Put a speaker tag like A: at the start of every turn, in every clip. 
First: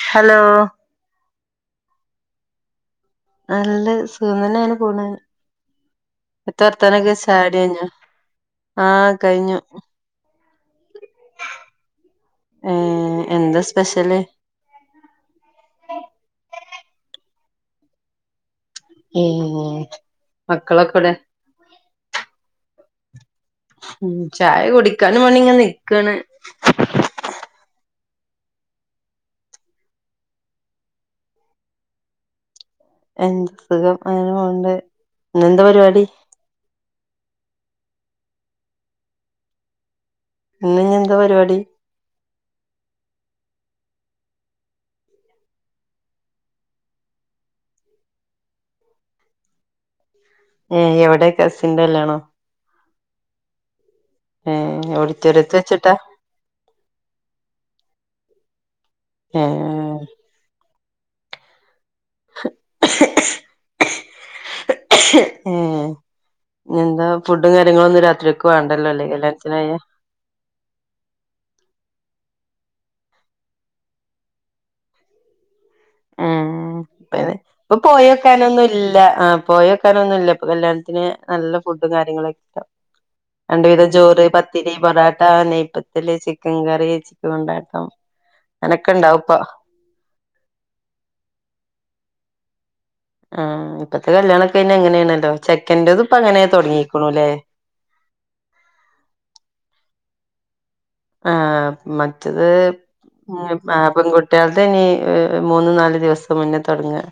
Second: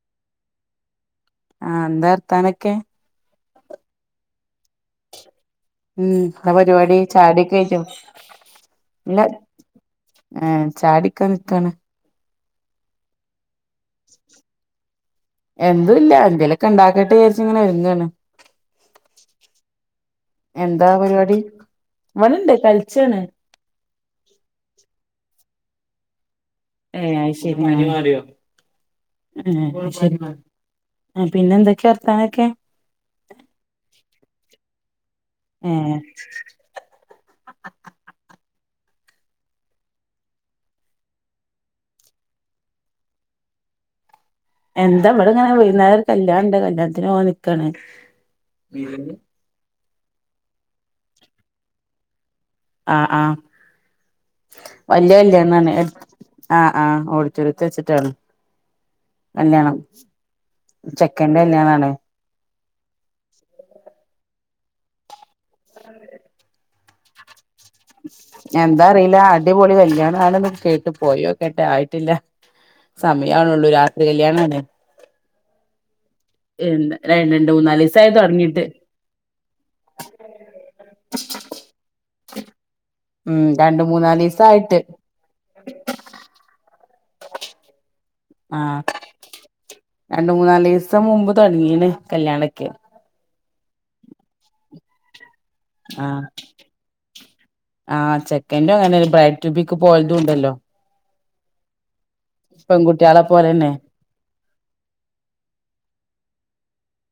A: hello
B: ആ എന്താ വാർത്താനൊക്കെ
A: നല്ല സുഖം തന്നെയ ആണ് പോണെ
B: ഉം എന്താ പരിപാടി ചായോടിക്കെ
A: കഴിഞ്ഞോ
B: കയിന്നോ
A: ആഹ്
B: ഇല്ല
A: കഴിഞ്ഞു
B: ഏ ചാടിക്കാ നിക്കാണ്
A: ഏ എന്താ സ്പെഷ്യല്
B: എന്തും ഇല്ല എന്തേലൊക്കെ ഉണ്ടാക്കട്ട് വിചാരിച്ച ഇങ്ങനെ ഒരുങ്ങാൻ
A: ഏഹ്
B: എന്താ
A: മക്കളൊക്കെവിടെ
B: പരിപാടി ഇവ്ടെ ഇണ്ട് കളിച്ചാണ്
A: ഉം ചായ കുടിക്കാൻ വേണ്ടി ഇങ്ങനെ നിക്കണ്
B: ഏ അയ് ശരി [unintelligible] ശരി ആ പിന്നെ എന്തൊക്കെയാ വർത്താനൊക്കെ
A: എന്ത സുഖം അങ്ങനെ പോവ്ണ്ട്
B: ഏ
A: ഇന്ന് ഇഞ് എന്താ പരിപാടി
B: എന്താ അവിടെ ഇങ്ങനെ വൈന്നേരം ഒരു കല്യാണണ്ട് കല്യാണത്തിന് പോകാൻ നിക്കാണ് [unintelligible]
A: ഏ എവിടെ കസിൻന്റെ കല്യാണോ
B: ആ ആ
A: ഏഹ്
B: വലിയ
A: ഓഡിറ്റോറിയത്ത്
B: കല്യാണന്
A: വെച്ചിട്ടാ
B: ആ ആ ഓടിട്ടോറിയത്തിൽ വെച്ചിട്ടാണ് കല്യാണം
A: ഏഹ്
B: ചെക്കന്റെ കല്യാണ ആണ്
A: ഏ എന്താ ഫുഡ്
B: എന്താ അറിയില്ല
A: കല്യാണത്തിനായ
B: അടിപൊളി കല്യാണ ആണു കേട്ട് പോയോക്കട്ടെ ആയിട്ടില്ല സമയണുള്ളൂ രാത്രി കല്യാണണെ
A: ഉം അെ ഇപ്പൊ പോയി
B: തൊടങ്ങീട്ട്
A: നോക്കാനൊന്നുല്ല ആ പോയി നോക്കാനൊന്നുല്ല ഇപ്പൊ കല്യാണത്തിന് നല്ല ഫുഡും കാര്യങ്ങളുക്കെ
B: ഉം
A: രണ്ട് വിധം ചോറ് പത്തിരി
B: മൂന്നാലീസായിട്ട്
A: പൊറോട്ട നെയ്യ്പ്പത്തല് ചിക്കൻ കറി [unintelligible]
B: ആ
A: അങ്ങനൊക്കെ ഉണ്ടാവും ഇപ്പൊ
B: രണ്ട് മൂന്നാലിസം ദിവസം മുമ്പ് തുടങ്ങീണ് കല്യാണക്കെ
A: ആ ഇപ്പത്തെ കല്യാണൊക്കെ പിന്നെ അങ്ങനെയാണല്ലോ ചെക്കന്റെത്
B: ആ
A: ഇപ്പ അങ്ങനെ തുടങ്ങിക്കണുല്ലേ
B: ആ ചെക്കന്റും അങ്ങനെ ബ്രൈറ്റ് ബിക്ക് പോ [unintelligible]
A: ആ മറ്റത്
B: പെൺകുട്ടികളെ പോലെന്നെ
A: ആ പെൺകു കുട്ടിയൾദ് ഇനി മൂന്ന് നാല് ദിവസം മുന്നേ തുടങ്ങാ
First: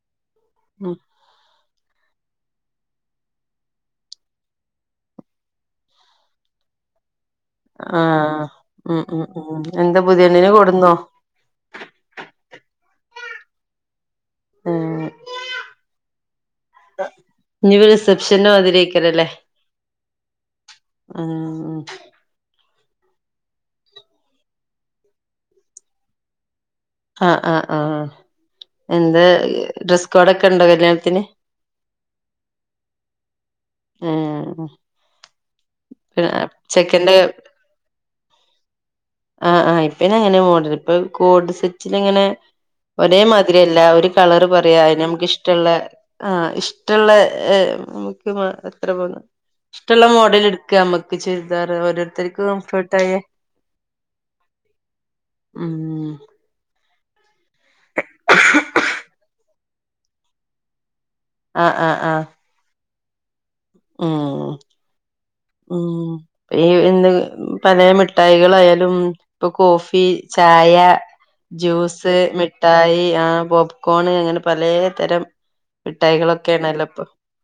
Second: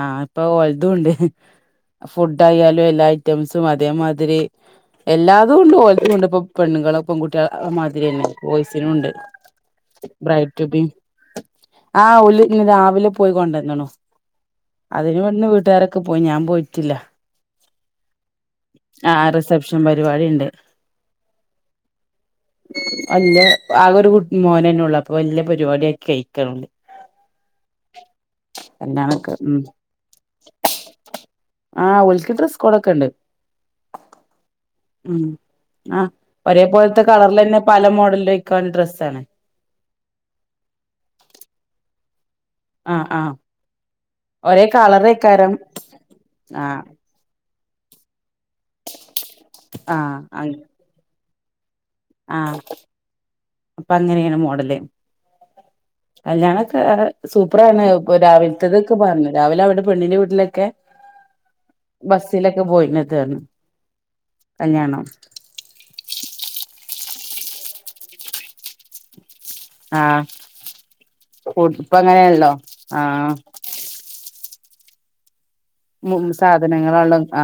B: ആ ഇപ്പൊ ഓല്തും ഉണ്ട് ഫുഡ് ആയാലും എല്ലാ ഐറ്റംസും അതേമാതിരി എല്ലാതുകൊണ്ട് ഓൽതുണ്ട് ഇപ്പ പെണ്ണുങ്ങളും പെൺകുട്ടികളെ
A: ആ
B: മാതിരി തന്നെ ബോയ്സിനും
A: ഉം
B: ഉണ്ട്
A: ഉം ഉം എന്താ പുതിയണ്ണിനെ
B: ബ്രൈട് റ്റുബിം
A: കൊടുന്നോ
B: ആ ഒല് ഇന്ന് രാവിലെ പോയി കൊണ്ടന്ന്ണ്
A: ഉം
B: അതിന് ഇവിടന്ന് വീട്ടുകാരൊക്കെ പോയി ഞാൻ പോയി ട്ടില്ല
A: ഇനി റിസപ്ഷന്റെ
B: റിസപ്ഷൻ പരിപാടി ഇണ്ട്
A: ആ
B: അല്ല ആക ഒരു മോനന്നെ ഉള്ളൂ അപ്പൊ വല്ല്യ പരിപാടിയാക്കി കഴിക്കാണ് ഓല്
A: ആ ആ ആ എന്ത്‌
B: കല്യാണൊക്കെ ഉം
A: ഡ്രസ് കോഡക്കെ ഉണ്ടോ കല്യാണത്തിന്
B: ആഹ് ഓൽക്ക് ഡ്രസ് കോഡൊക്കെ ഉണ്ട്
A: ഏ
B: ആ ഒരേ പോലത്തെ കളറൽ തന്നെ പല മോഡലിൽ ആയ്ക്ക ഡ്രസ്സ ആണ്
A: ആ ആ ഇപ്പ അങ്ങനെ മോഡൽ ഇപ്പൊ കോഡ് സെറ്റിൽ ങ്ങനെ
B: ആഹ് ആഹ്
A: ഒരേമാതിരിയല്ല ഒരു കളറ്
B: ഒരേ
A: പറയാ അതിന്
B: കളറേക്കാരം
A: നമുക്കിഷ്ട്ടല്ല ആ
B: ആഹ്
A: ഇഷ്ടല്ല ഏ നമുക്ക് എത്ര പോന്ന ഇഷ്ടള്ള മോഡൽ എടുക്ക നമ്മക്ക് ചുരിതാർ
B: ആ പ്പ അങ്ങനെയാണ് മോഡല്
A: ഉം
B: കല്യാണക്ക സൂപ്പറാണ് ഇപ്പൊ രാവിലത്തതൊക്കെ പറഞ്ഞു രാവിലെ അവിടെ പെണ്ണിന്റെ വീട്ടിലൊക്കെ
A: ആഹ് ആഹ് ആഹ്
B: ബസ്സിലൊക്കെ പോയിന്നതായ്രന്നു
A: ഉം ഉ ഈ എന്ത് പലെ മിഠായികളായാലും ഇപ്പൊ കോഫി
B: ആഹ്
A: ചായ
B: ഇപ്പ
A: ജ്യൂസ്
B: അങ്ങനെയല്ലോ
A: മിഠായി ആ
B: ആഹ്
A: പോപ്‌കോണ് അങ്ങനെ പലേതരം
B: [unintelligible] സാധനങ്ങളാണ് ആ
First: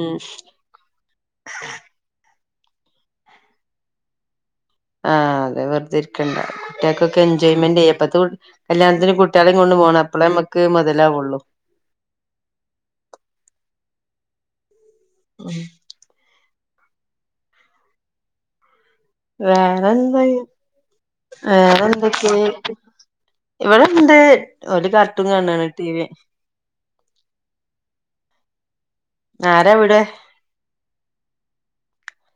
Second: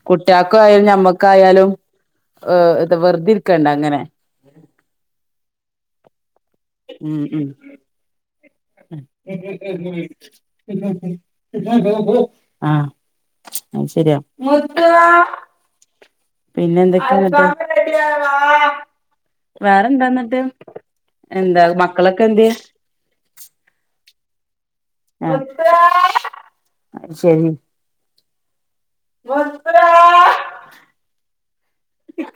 A: ഉം
B: കുട്ട്യാൾക്കായ് ഞമ്മക്കായാലും ഇത് വെറുതിരിക്കണ്ട അങ്ങനെ
A: ആഹ അതെ വെറുതെരിക്ക ണ്ട കുട്ട്യാക്കൊക്കെ
B: ഉം ഉം
A: എന്ജോയ്മന്റെ ഇപ്പത്തേ കല്യാണത്തിന് കുട്ട്യാളേം കൊണ്ട് പോവണം അപ്പൊളെ മ്മക്ക് മുതലാവൂ
B: ആഹ അത് ശരിയാ മുത്തോ പിന്നെ എന്തൊക്കെയ [unintelligible]
A: വേറെന്തെയ്യു
B: എന്താ
A: വേറെ
B: മക്കളൊക്കെ
A: എന്തൊക്കേണ്
B: എന്തിയെ
A: ഇവിടെ ഇണ്ട് ഒരു കാർട്ടൂൺ
B: ആഹ്
A: കാണാണ് ടി വി
B: അത് ശരി
A: ആരവിടെ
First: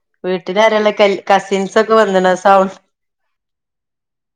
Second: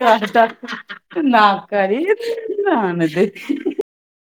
B: കാട്ടാ
A: വീട്ടിലാരാള്ളെ കൽ കസിൻസൊക്കെ
B: നാക്കാലി
A: വന്നണ സൗണ്ട്
B: എന്താണിത്